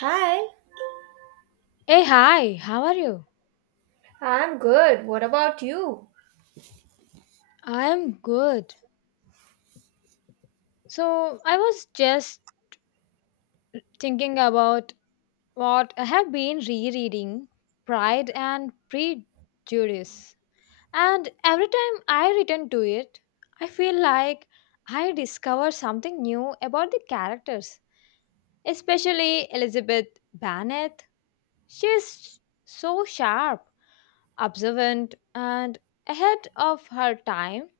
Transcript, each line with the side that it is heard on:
right: Hi,
left: Hey, hi, how are you?
right: I'm good. What about you?
left: I am good. So, I was just thinking about what I have been rereading Pride and Prejudice. And every time I return to it, I feel like I discover something new about the characters, especially Elizabeth Bennet. She's so sharp, observant, and ahead of her time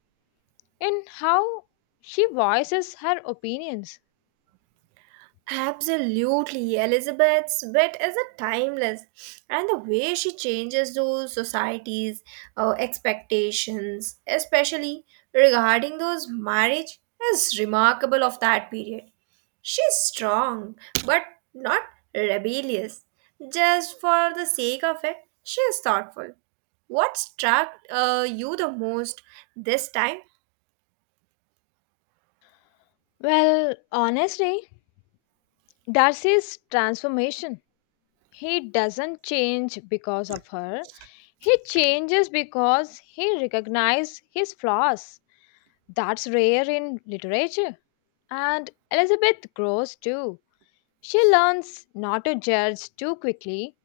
left: in how she voices her opinions.
right: Absolutely. Elizabeth's wit is a timeless, and the way she changes those societies' expectations, especially regarding those marriage, is remarkable of that period. She's strong, but not rebellious. Just for the sake of it, she is thoughtful. What struck you the most this time?
left: Well, honestly, Darcy's transformation. He doesn't change because of her. He changes because he recognizes his flaws. That's rare in literature. And Elizabeth grows too. She learns not to judge too quickly.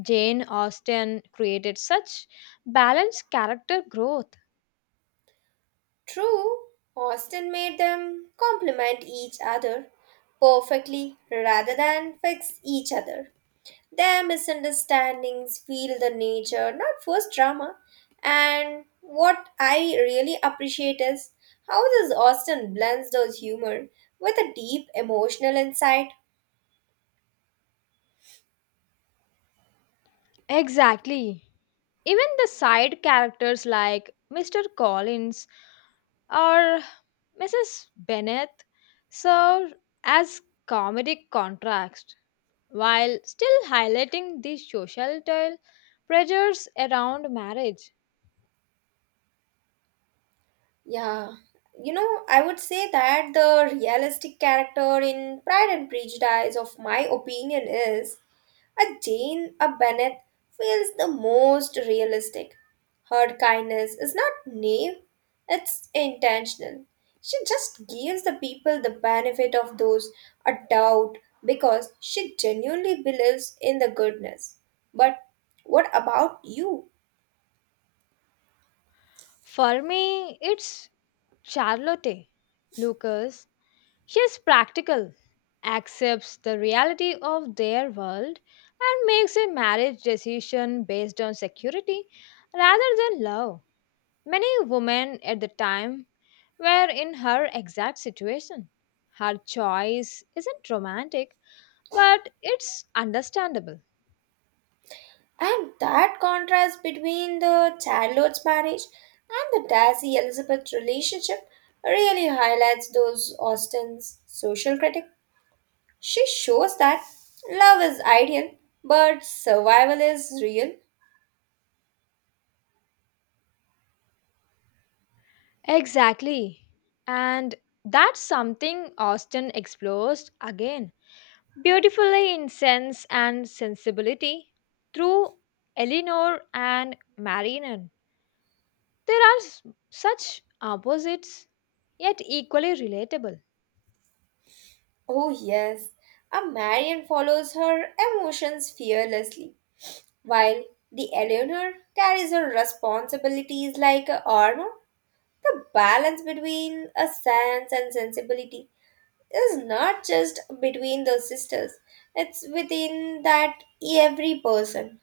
left: Jane Austen created such balanced character growth.
right: True, Austin made them complement each other perfectly rather than fix each other. Their misunderstandings feel the nature, not forced drama. And what I really appreciate is how this Austin blends those humor with a deep emotional insight.
left: Exactly. Even the side characters like Mr. Collins or Mrs. Bennett served as comedic contrast while still highlighting the societal pressures around marriage.
right: Yeah, I would say that the realistic character in Pride and Prejudice, of my opinion, is a Jane, a Bennett feels the most realistic. Her kindness is not naive, it's intentional. She just gives the people the benefit of those a doubt because she genuinely believes in the goodness. But what about you?
left: For me, it's Charlotte Lucas. She's practical, accepts the reality of their world, and makes a marriage decision based on security rather than love. Many women at the time were in her exact situation. Her choice isn't romantic, but it's understandable.
right: And that contrast between the Charlotte's marriage and the Darcy Elizabeth relationship really highlights those Austen's social critical. She shows that love is ideal, but survival is real.
left: Exactly. And that's something Austen explores again beautifully in Sense and Sensibility through Eleanor and Marianne. There are such opposites, yet equally relatable.
right: Oh, yes. A Marian follows her emotions fearlessly, while the Eleanor carries her responsibilities like a armor. The balance between a sense and sensibility is not just between the sisters, it's within that every person.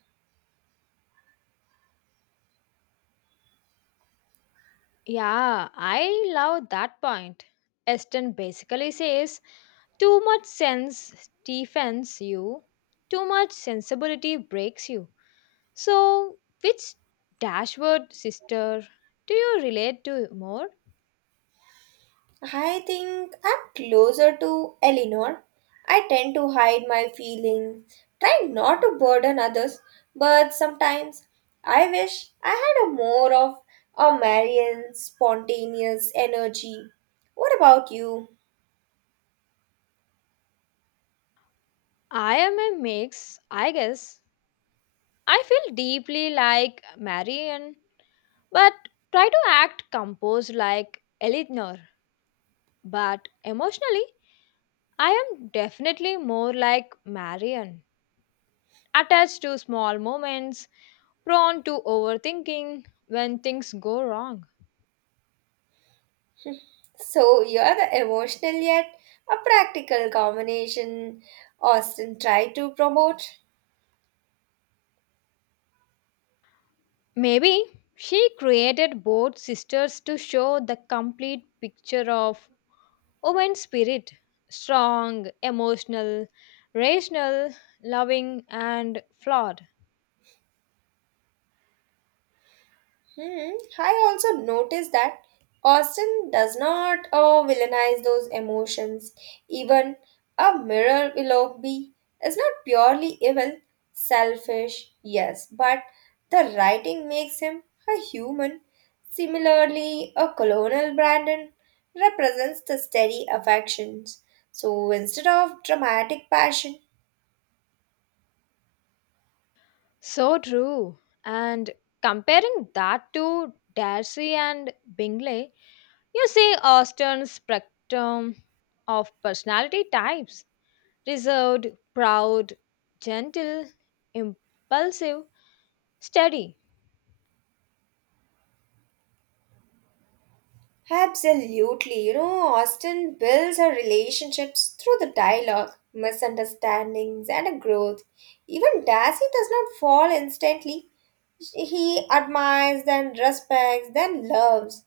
left: Yeah, I love that point. Eston basically says too much sense defends you, too much sensibility breaks you. So, which Dashwood sister do you relate to more?
right: I think I'm closer to Eleanor. I tend to hide my feelings, try not to burden others, but sometimes I wish I had a more of a Marian spontaneous energy. What about you?
left: I am a mix, I guess. I feel deeply like Marian, but try to act composed like Eleanor. But emotionally, I am definitely more like Marian, attached to small moments, prone to overthinking when things go wrong.
right: So you're the emotional yet a practical combination Austin tried to promote.
left: Maybe she created both sisters to show the complete picture of woman's spirit: strong, emotional, rational, loving, and flawed.
right: Hmm. I also noticed that Austin does not villainize those emotions. Even a mirror Willoughby is not purely evil, selfish, yes, but the writing makes him a human. Similarly, a colonel Brandon represents the steady affections. So instead of dramatic passion,
left: So true. And comparing that to Darcy and Bingley, you see Austen's spectrum of personality types: reserved, proud, gentle, impulsive, steady.
right: absolutely. Austin builds her relationships through the dialogue, misunderstandings, and growth. Even Darcy does not fall instantly. He admires, then respects, then loves.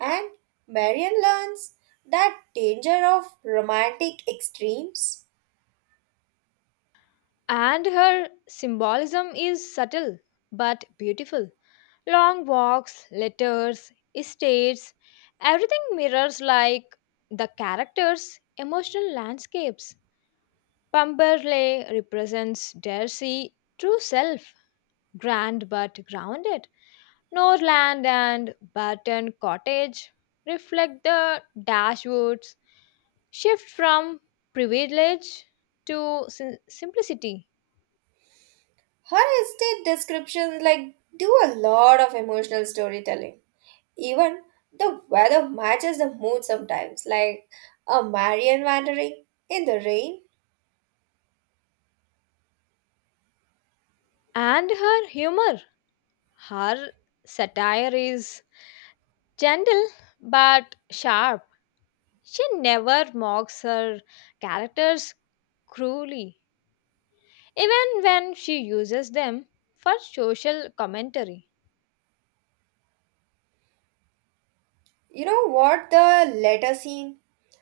right: And Marion learns that danger of romantic extremes.
left: And her symbolism is subtle but beautiful. Long walks, letters, estates, everything mirrors like the characters' emotional landscapes. Pamberley represents Darcy true self, grand but grounded. Norland and Barton Cottage reflect the Dashwoods shift from privilege to simplicity.
right: Her estate descriptions like do a lot of emotional storytelling. Even the weather matches the mood sometimes, like a Marian wandering in the rain.
left: And her humor, her satire is gentle but sharp. She never mocks her characters cruelly, even when she uses them for social commentary.
right: You know what the letter scene?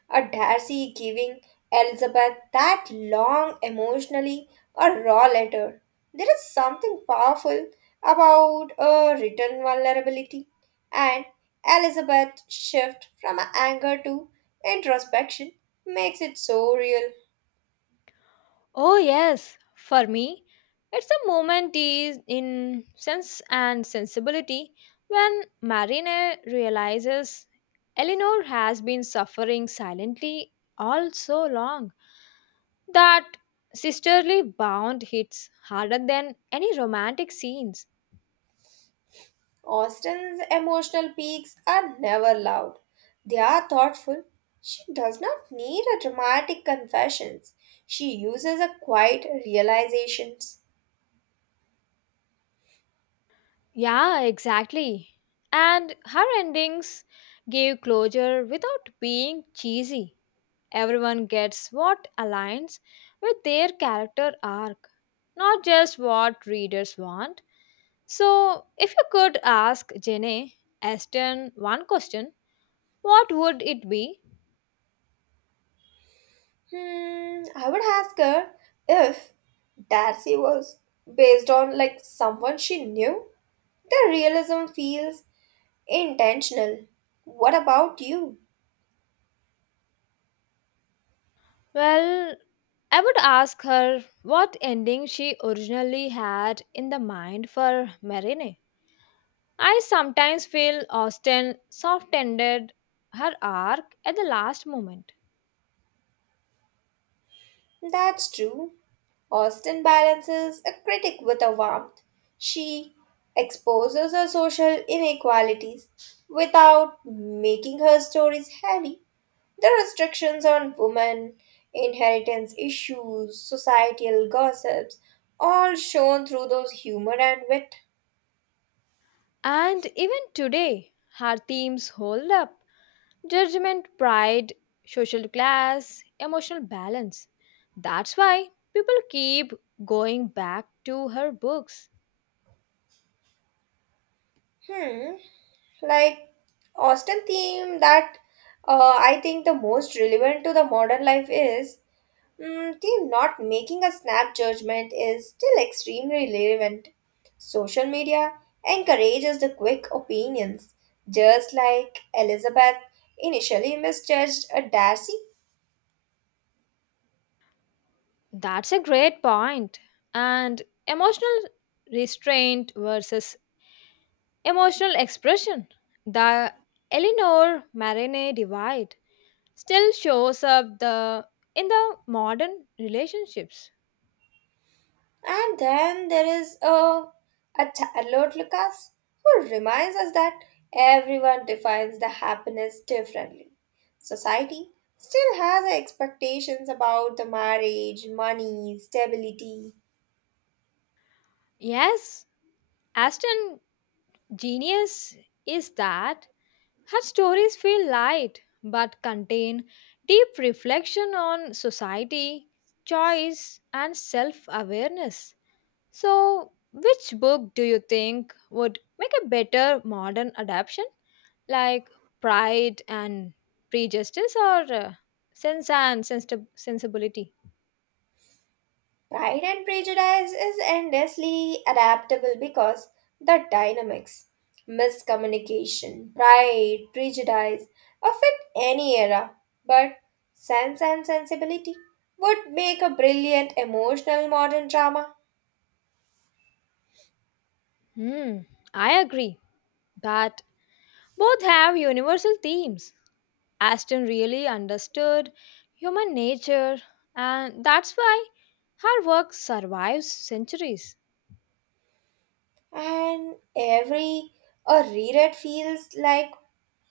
right: A Darcy giving Elizabeth that long, emotionally, a raw letter. There is something powerful about a written vulnerability and Elizabeth's shift from anger to introspection makes it so real.
left: Oh, yes. For me, it's a moment is in Sense and Sensibility when Marina realizes Eleanor has been suffering silently all so long, that sisterly bond hits harder than any romantic scenes.
right: Austin's emotional peaks are never loud. They are thoughtful. She does not need a dramatic confessions. She uses a quiet realizations.
left: Yeah, exactly. And her endings gave closure without being cheesy. Everyone gets what aligns with their character arc, not just what readers want. So, if you could ask Jenny Aston one question, what would it be?
right: Hmm, I would ask her if Darcy was based on like someone she knew. The realism feels intentional. What about you?
left: Well, I would ask her what ending she originally had in the mind for Marine. I sometimes feel Austen soft ended her arc at the last moment.
right: That's true. Austen balances a critic with a warmth. She exposes her social inequalities without making her stories heavy. The restrictions on women, inheritance issues, societal gossips, all shown through those humor and wit.
left: And even today, her themes hold up. Judgment, pride, social class, emotional balance. That's why people keep going back to her books.
right: Hmm, like Austen theme that I think the most relevant to the modern life is mm, team not making a snap judgment is still extremely relevant. Social media encourages the quick opinions, just like Elizabeth initially misjudged a Darcy.
left: That's a great point. And emotional restraint versus emotional expression. The Eleanor Marine divide still shows up the in the modern relationships.
right: And then there is a Charlotte Lucas who reminds us that everyone defines the happiness differently. Society still has expectations about the marriage, money, stability,
left: Yes, Aston genius is that her stories feel light but contain deep reflection on society, choice, and self awareness. So, which book do you think would make a better modern adaptation, like Pride and Prejudice or Sense and Sensibility?
right: Pride and Prejudice is endlessly adaptable because the dynamics, miscommunication, pride, prejudice affect any era, but Sense and Sensibility would make a brilliant emotional modern drama.
left: Hmm, I agree, but both have universal themes. Aston really understood human nature, and that's why her work survives centuries.
right: And every a reread feels like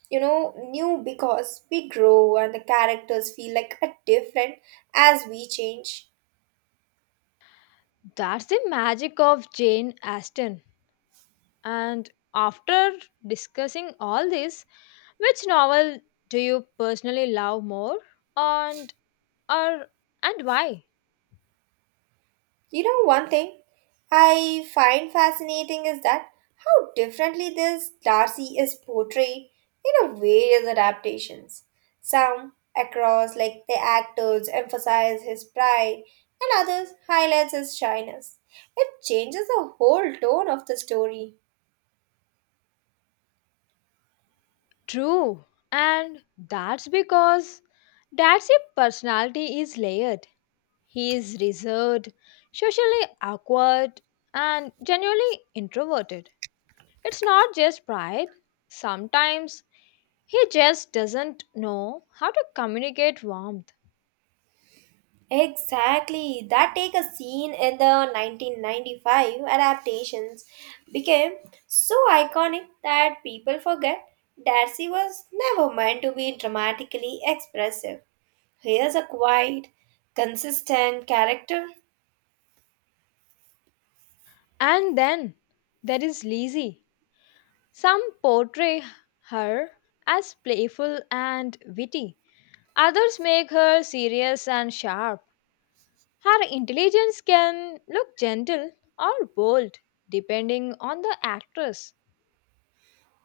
right: new because we grow and the characters feel like a different as we change.
left: That's the magic of Jane Austen. And after discussing all this, which novel do you personally love more, and or and why?
right: One thing I find fascinating is that how differently this Darcy is portrayed in a various adaptations. Some across, like the actors, emphasize his pride, and others highlights his shyness. It changes the whole tone of the story.
left: True. And that's because that's a personality is layered. He is reserved, socially awkward, and generally introverted. It's not just pride, sometimes he just doesn't know how to communicate warmth.
right: Exactly. That take a scene in the 1995 adaptations became so iconic that people forget Darcy was never meant to be dramatically expressive. Here's a quiet, consistent character.
left: And then there is Lizzie. Some portray her as playful and witty, others make her serious and sharp. Her intelligence can look gentle or bold depending on the actress.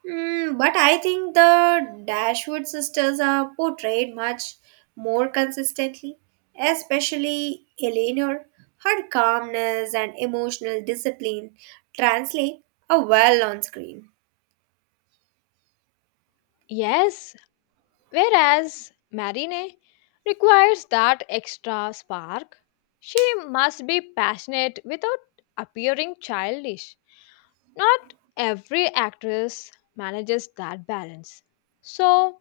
right: Mm, but I think the Dashwood sisters are portrayed much more consistently, especially Eleanor. Her calmness and emotional discipline translate a well on screen.
left: Yes, whereas Marine requires that extra spark, she must be passionate without appearing childish. Not every actress manages that balance. So,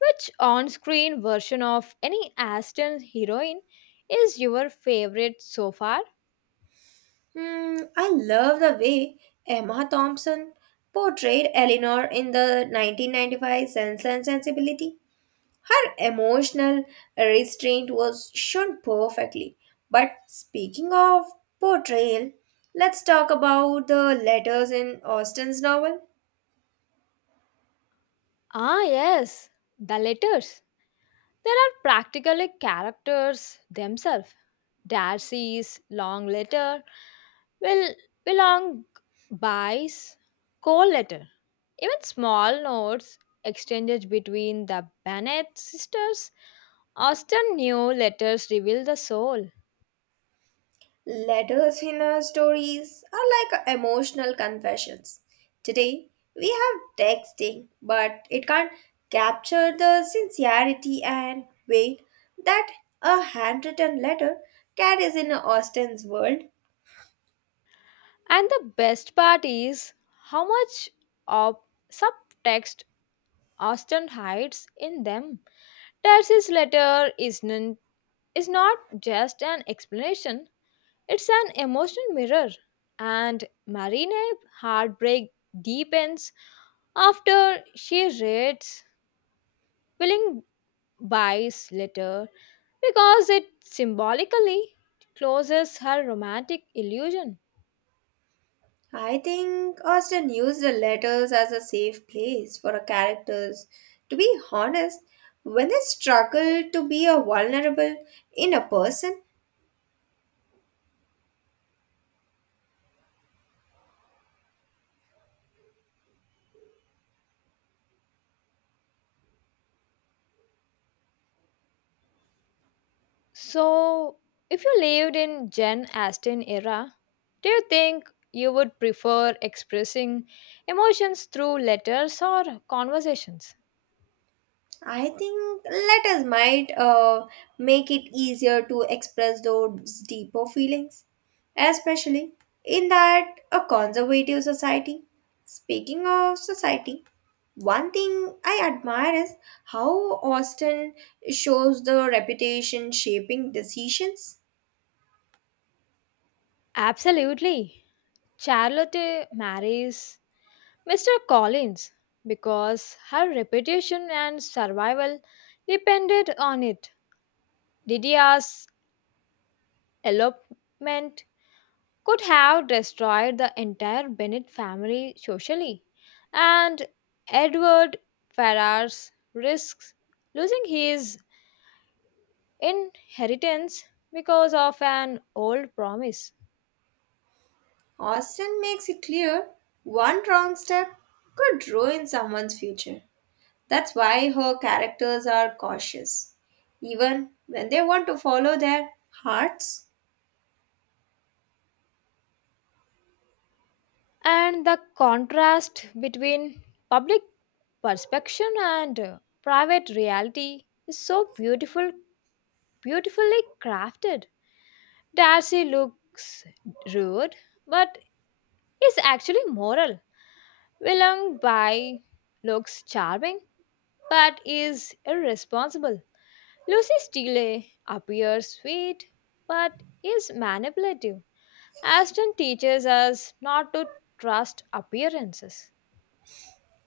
left: which on screen version of any Aston heroine is your favorite so far?
right: Mm, I love the way Emma Thompson portrayed Eleanor in the 1995 Sense and Sensibility. Her emotional restraint was shown perfectly. But speaking of portrayal, let's talk about the letters in Austen's novel.
left: Ah, yes, the letters. There are practically characters themselves. Darcy's long letter will belong buys call letter. Even small notes exchanged between the Bennett sisters often knew letters reveal the soul.
right: Letters in her stories are like emotional confessions. Today, we have texting, but it can't capture the sincerity and weight that a handwritten letter carries in Austen's world.
left: And the best part is how much of subtext Austin hides in them. Darcy's letter is, is not just an explanation, it's an emotional mirror, and Marina's heartbreak deepens after she reads Willing Buy's letter because it symbolically closes her romantic illusion.
right: I think Austen used the letters as a safe place for her characters. To be honest, when they struggle to be a vulnerable in a person,
left: So, if you lived in Jane Austen era, do you think you would prefer expressing emotions through letters or conversations?
right: I think letters might make it easier to express those deeper feelings, especially in that a conservative society. Speaking of society, one thing I admire is how Austin shows the reputation shaping decisions.
left: Absolutely. Charlotte marries Mr. Collins, because her reputation and survival depended on it. Didia's elopement could have destroyed the entire Bennett family socially, and Edward Ferrars risks losing his inheritance because of an old promise.
right: Austin makes it clear one wrong step could ruin someone's future. That's why her characters are cautious, even when they want to follow their hearts.
left: And the contrast between public perception and private reality is so beautifully crafted. Darcy looks rude but is actually moral. Willem Bai looks charming but is irresponsible. Lucy Steele appears sweet but is manipulative. Ashton teaches us not to trust appearances.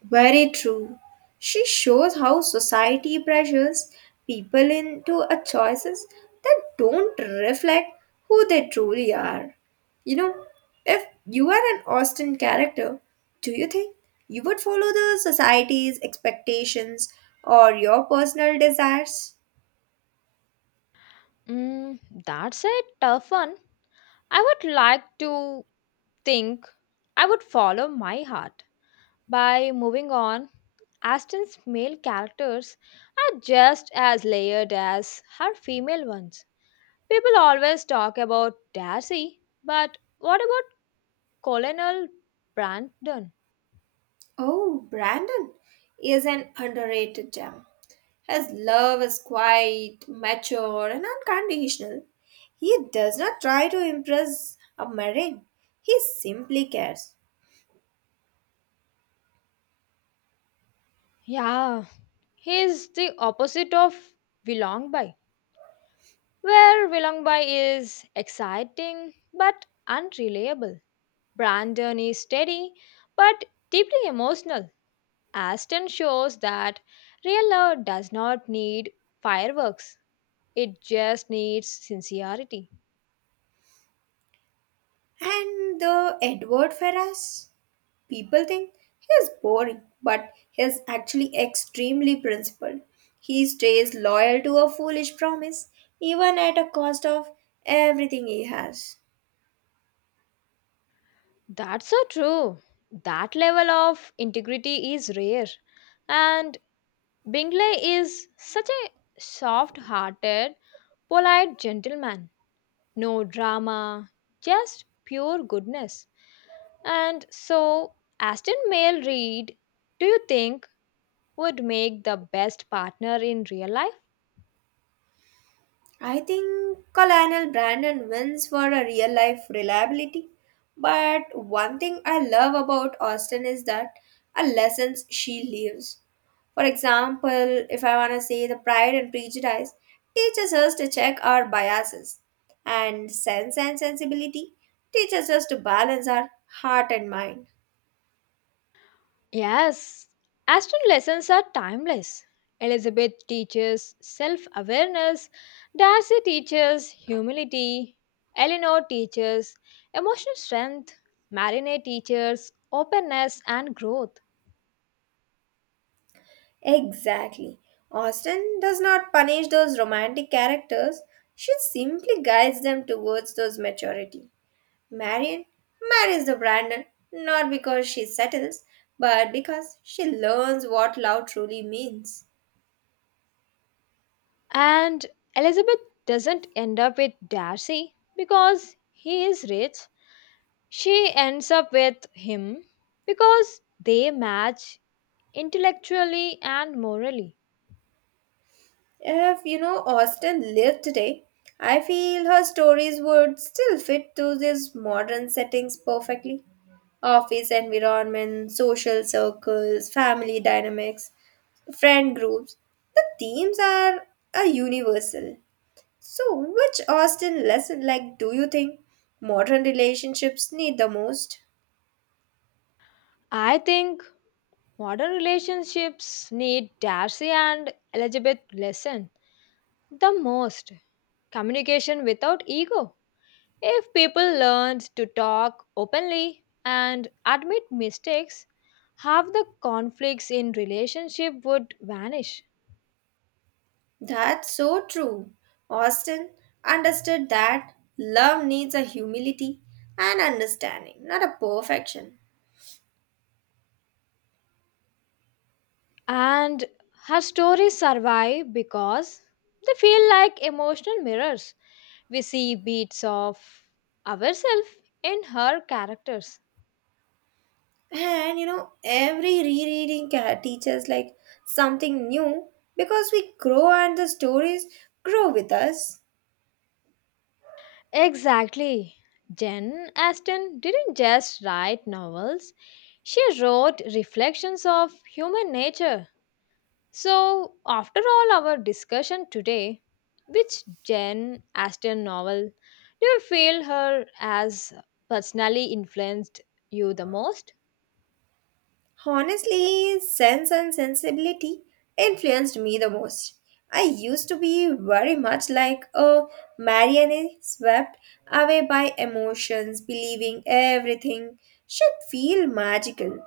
right: Very true. She shows how society pressures people into a choices that don't reflect who they truly are. You know, if you are an Austen character, do you think you would follow the society's expectations or your personal desires?
left: Mm, that's a tough one. I would like to think I would follow my heart. By moving on, Aston's male characters are just as layered as her female ones. People always talk about Darcy, but what about Colonel Brandon?
right: Oh, Brandon is an underrated gem. His love is quiet, mature, and unconditional. He does not try to impress a marine. He simply cares.
left: Yeah, he's the opposite of Willongby, where Willongby is exciting but unreliable. Brandon is steady but deeply emotional. Aston shows that real love does not need fireworks, it just needs sincerity.
right: And the Edward Ferrars, people think he is boring, but he is actually extremely principled. He stays loyal to a foolish promise, even at a cost of everything he has.
left: That's so true. That level of integrity is rare. And Bingley is such a soft hearted, polite gentleman. No drama, just pure goodness. And so, Aston Mail read, do you think, would make the best partner in real life?
right: I think Colonel Brandon wins for a real life reliability. But one thing I love about Austin is that a lessons she leaves. For example, if I want to say the Pride and Prejudice teaches us to check our biases, and Sense and Sensibility teaches us to balance our heart and mind.
left: Yes, Aston lessons are timeless. Elizabeth teaches self awareness, Darcy teaches humility, Eleanor teaches emotional strength, Marinette teaches openness and growth.
right: Exactly. Austin does not punish those romantic characters, she simply guides them towards those maturity. Marian marries the Brandon not because she settles, but because she learns what love truly means.
left: And Elizabeth doesn't end up with Darcy because he is rich, she ends up with him because they match intellectually and morally.
right: If Austen lived today, I feel her stories would still fit to these modern settings perfectly. Office environment, social circles, family dynamics, friend groups. The themes are a universal. So, which Austen lesson like do you think modern relationships need the most?
left: I think modern relationships need Darcy and Elizabeth lesson the most, communication without ego. If people learned to talk openly and admit mistakes, half the conflicts in relationship would vanish.
right: That's so true. Austin understood that love needs a humility and understanding, not a perfection.
left: And her stories survive because they feel like emotional mirrors. We see bits of ourselves in her characters.
right: And every rereading teaches like something new because we grow and the stories grow with us.
left: Exactly. Jen Aston didn't just write novels, she wrote reflections of human nature. So, after all our discussion today, which Jen Aston novel do you feel her as personally influenced you the most?
right: Honestly, Sense and Sensibility influenced me the most. I used to be very much like a marionette swept away by emotions, believing everything should feel magical.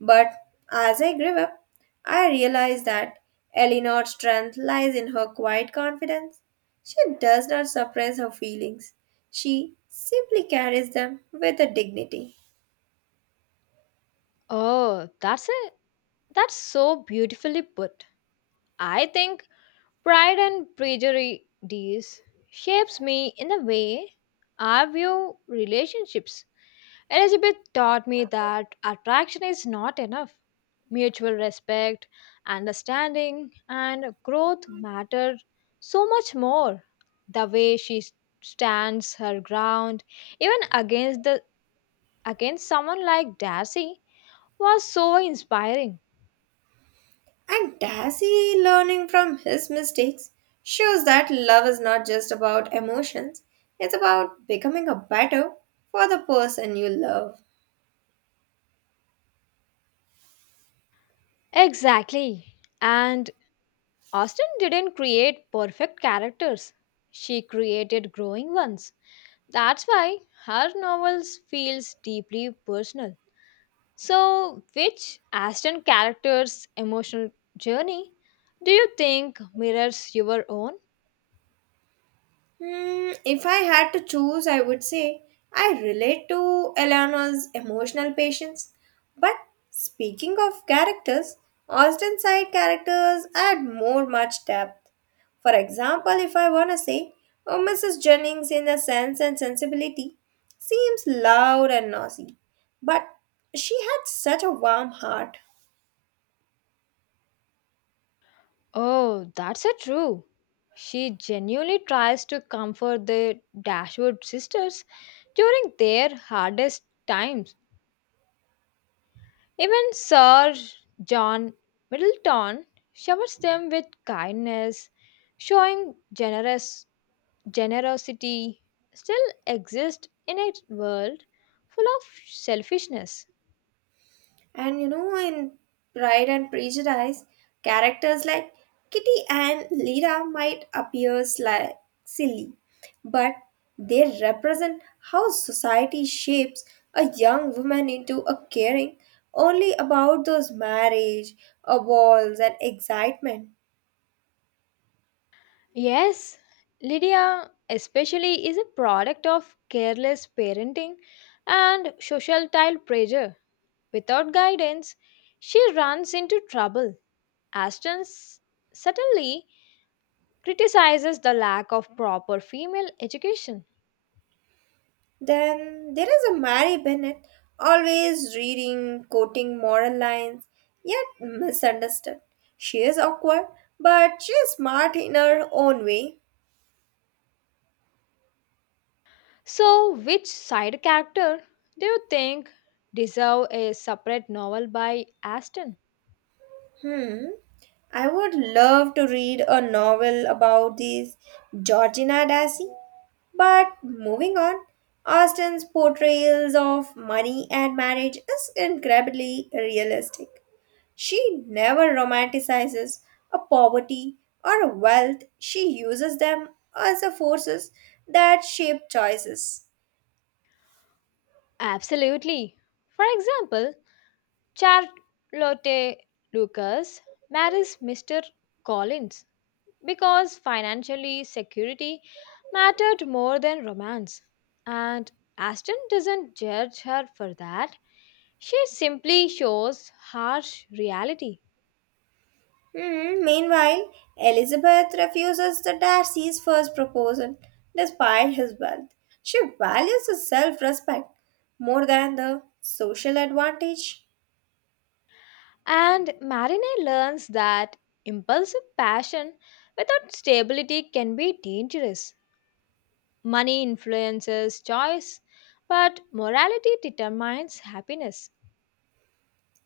right: But as I grew up, I realized that Eleanor's strength lies in her quiet confidence. She does not suppress her feelings, she simply carries them with a dignity.
left: Oh, that's so beautifully put. I think Pride and Prejudice shapes me in the way I view relationships. Elizabeth taught me that attraction is not enough. Mutual respect, understanding, and growth matter so much more. The way stands her ground, even against someone like Darcy, was so inspiring.
right: And Darcy learning from his mistakes shows that love is not just about emotions, it's about becoming a better for the person you love.
left: Exactly. And Austen didn't create perfect characters. She created growing ones. That's why her novels feels deeply personal. So, which Austen character's emotional journey do you think mirrors your own?
right: Hmm, if I had to choose, I would say I relate to Eleanor's emotional patience. But speaking of characters, Austin side characters add more much depth. For example, if I wanna say, oh, Mrs. Jennings in a sense and sensibility seems loud and noisy, but she had such a warm heart.
left: Oh, that's a true. She genuinely tries to comfort the Dashwood sisters during their hardest times. Even Sir John Middleton showers them with kindness, showing generous generosity still exists in a world full of selfishness.
right: And in Pride and Prejudice, characters like Kitty and Lyra might appear silly, but they represent how society shapes a young woman into a caring only about those marriage, a walls and excitement.
left: Yes, Lydia especially is a product of careless parenting and societal pressure. Without guidance, she runs into trouble. Ashton s- suddenly criticizes the lack of proper female education.
right: Then there is a Mary Bennett, always reading, quoting moral lines, yet misunderstood. She is awkward, but she is smart in her own way.
left: So, which side character do you think deserve a separate novel by Aston?
right: Hmm. I would love to read a novel about this Georgina Dassey. But moving on, Austen's portrayals of money and marriage is incredibly realistic. She never romanticizes a poverty or a wealth. She uses them as the forces that shape choices.
left: Absolutely. For example, Charlotte Lucas marries Mr. Collins because financially security mattered more than romance. And Aston doesn't judge her for that. She simply shows harsh reality.
right: Hmm, meanwhile, Elizabeth refuses the Darcy's first proposal despite his wealth. She values the self respect more than the social advantage.
left: And Marine learns that impulsive passion without stability can be dangerous. Money influences choice, but morality determines happiness.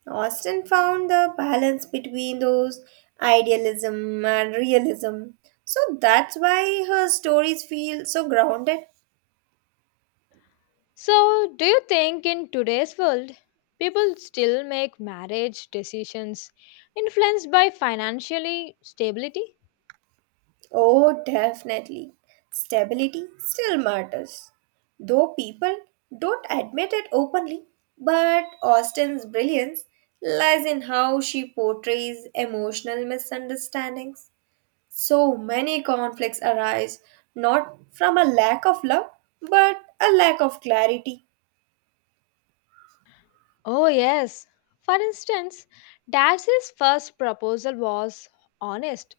right: Austin found the balance between those idealism and realism. So that's why her stories feel so grounded.
left: So, do you think in today's world, people still make marriage decisions influenced by financially stability?
right: Oh, definitely. Stability still matters. Though people don't admit it openly, but Austen's brilliance lies in how she portrays emotional misunderstandings. So many conflicts arise not from a lack of love, but a lack of clarity.
left: Oh, yes. For instance, Dash's first proposal was honest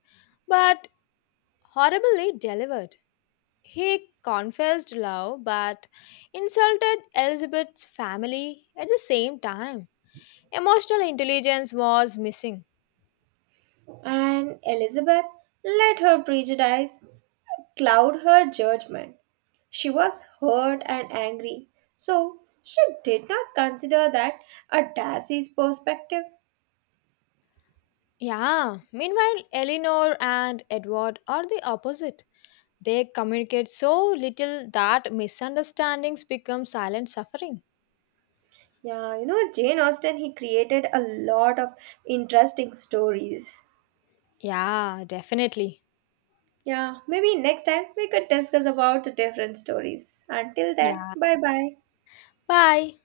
left: but horribly delivered. He confessed love but insulted Elizabeth's family at the same time. Emotional intelligence was missing.
right: And Elizabeth let her prejudice cloud her judgment. She was hurt and angry, so she did not consider that a Darcy's perspective.
left: Yeah, meanwhile, Eleanor and Edward are the opposite. They communicate so little that misunderstandings become silent suffering.
right: Yeah, Jane Austen, he created a lot of interesting stories.
left: Yeah, definitely.
right: Yeah, maybe next time we could discuss about the different stories. Until then,
left: Yeah.
right: bye bye.
left: Bye.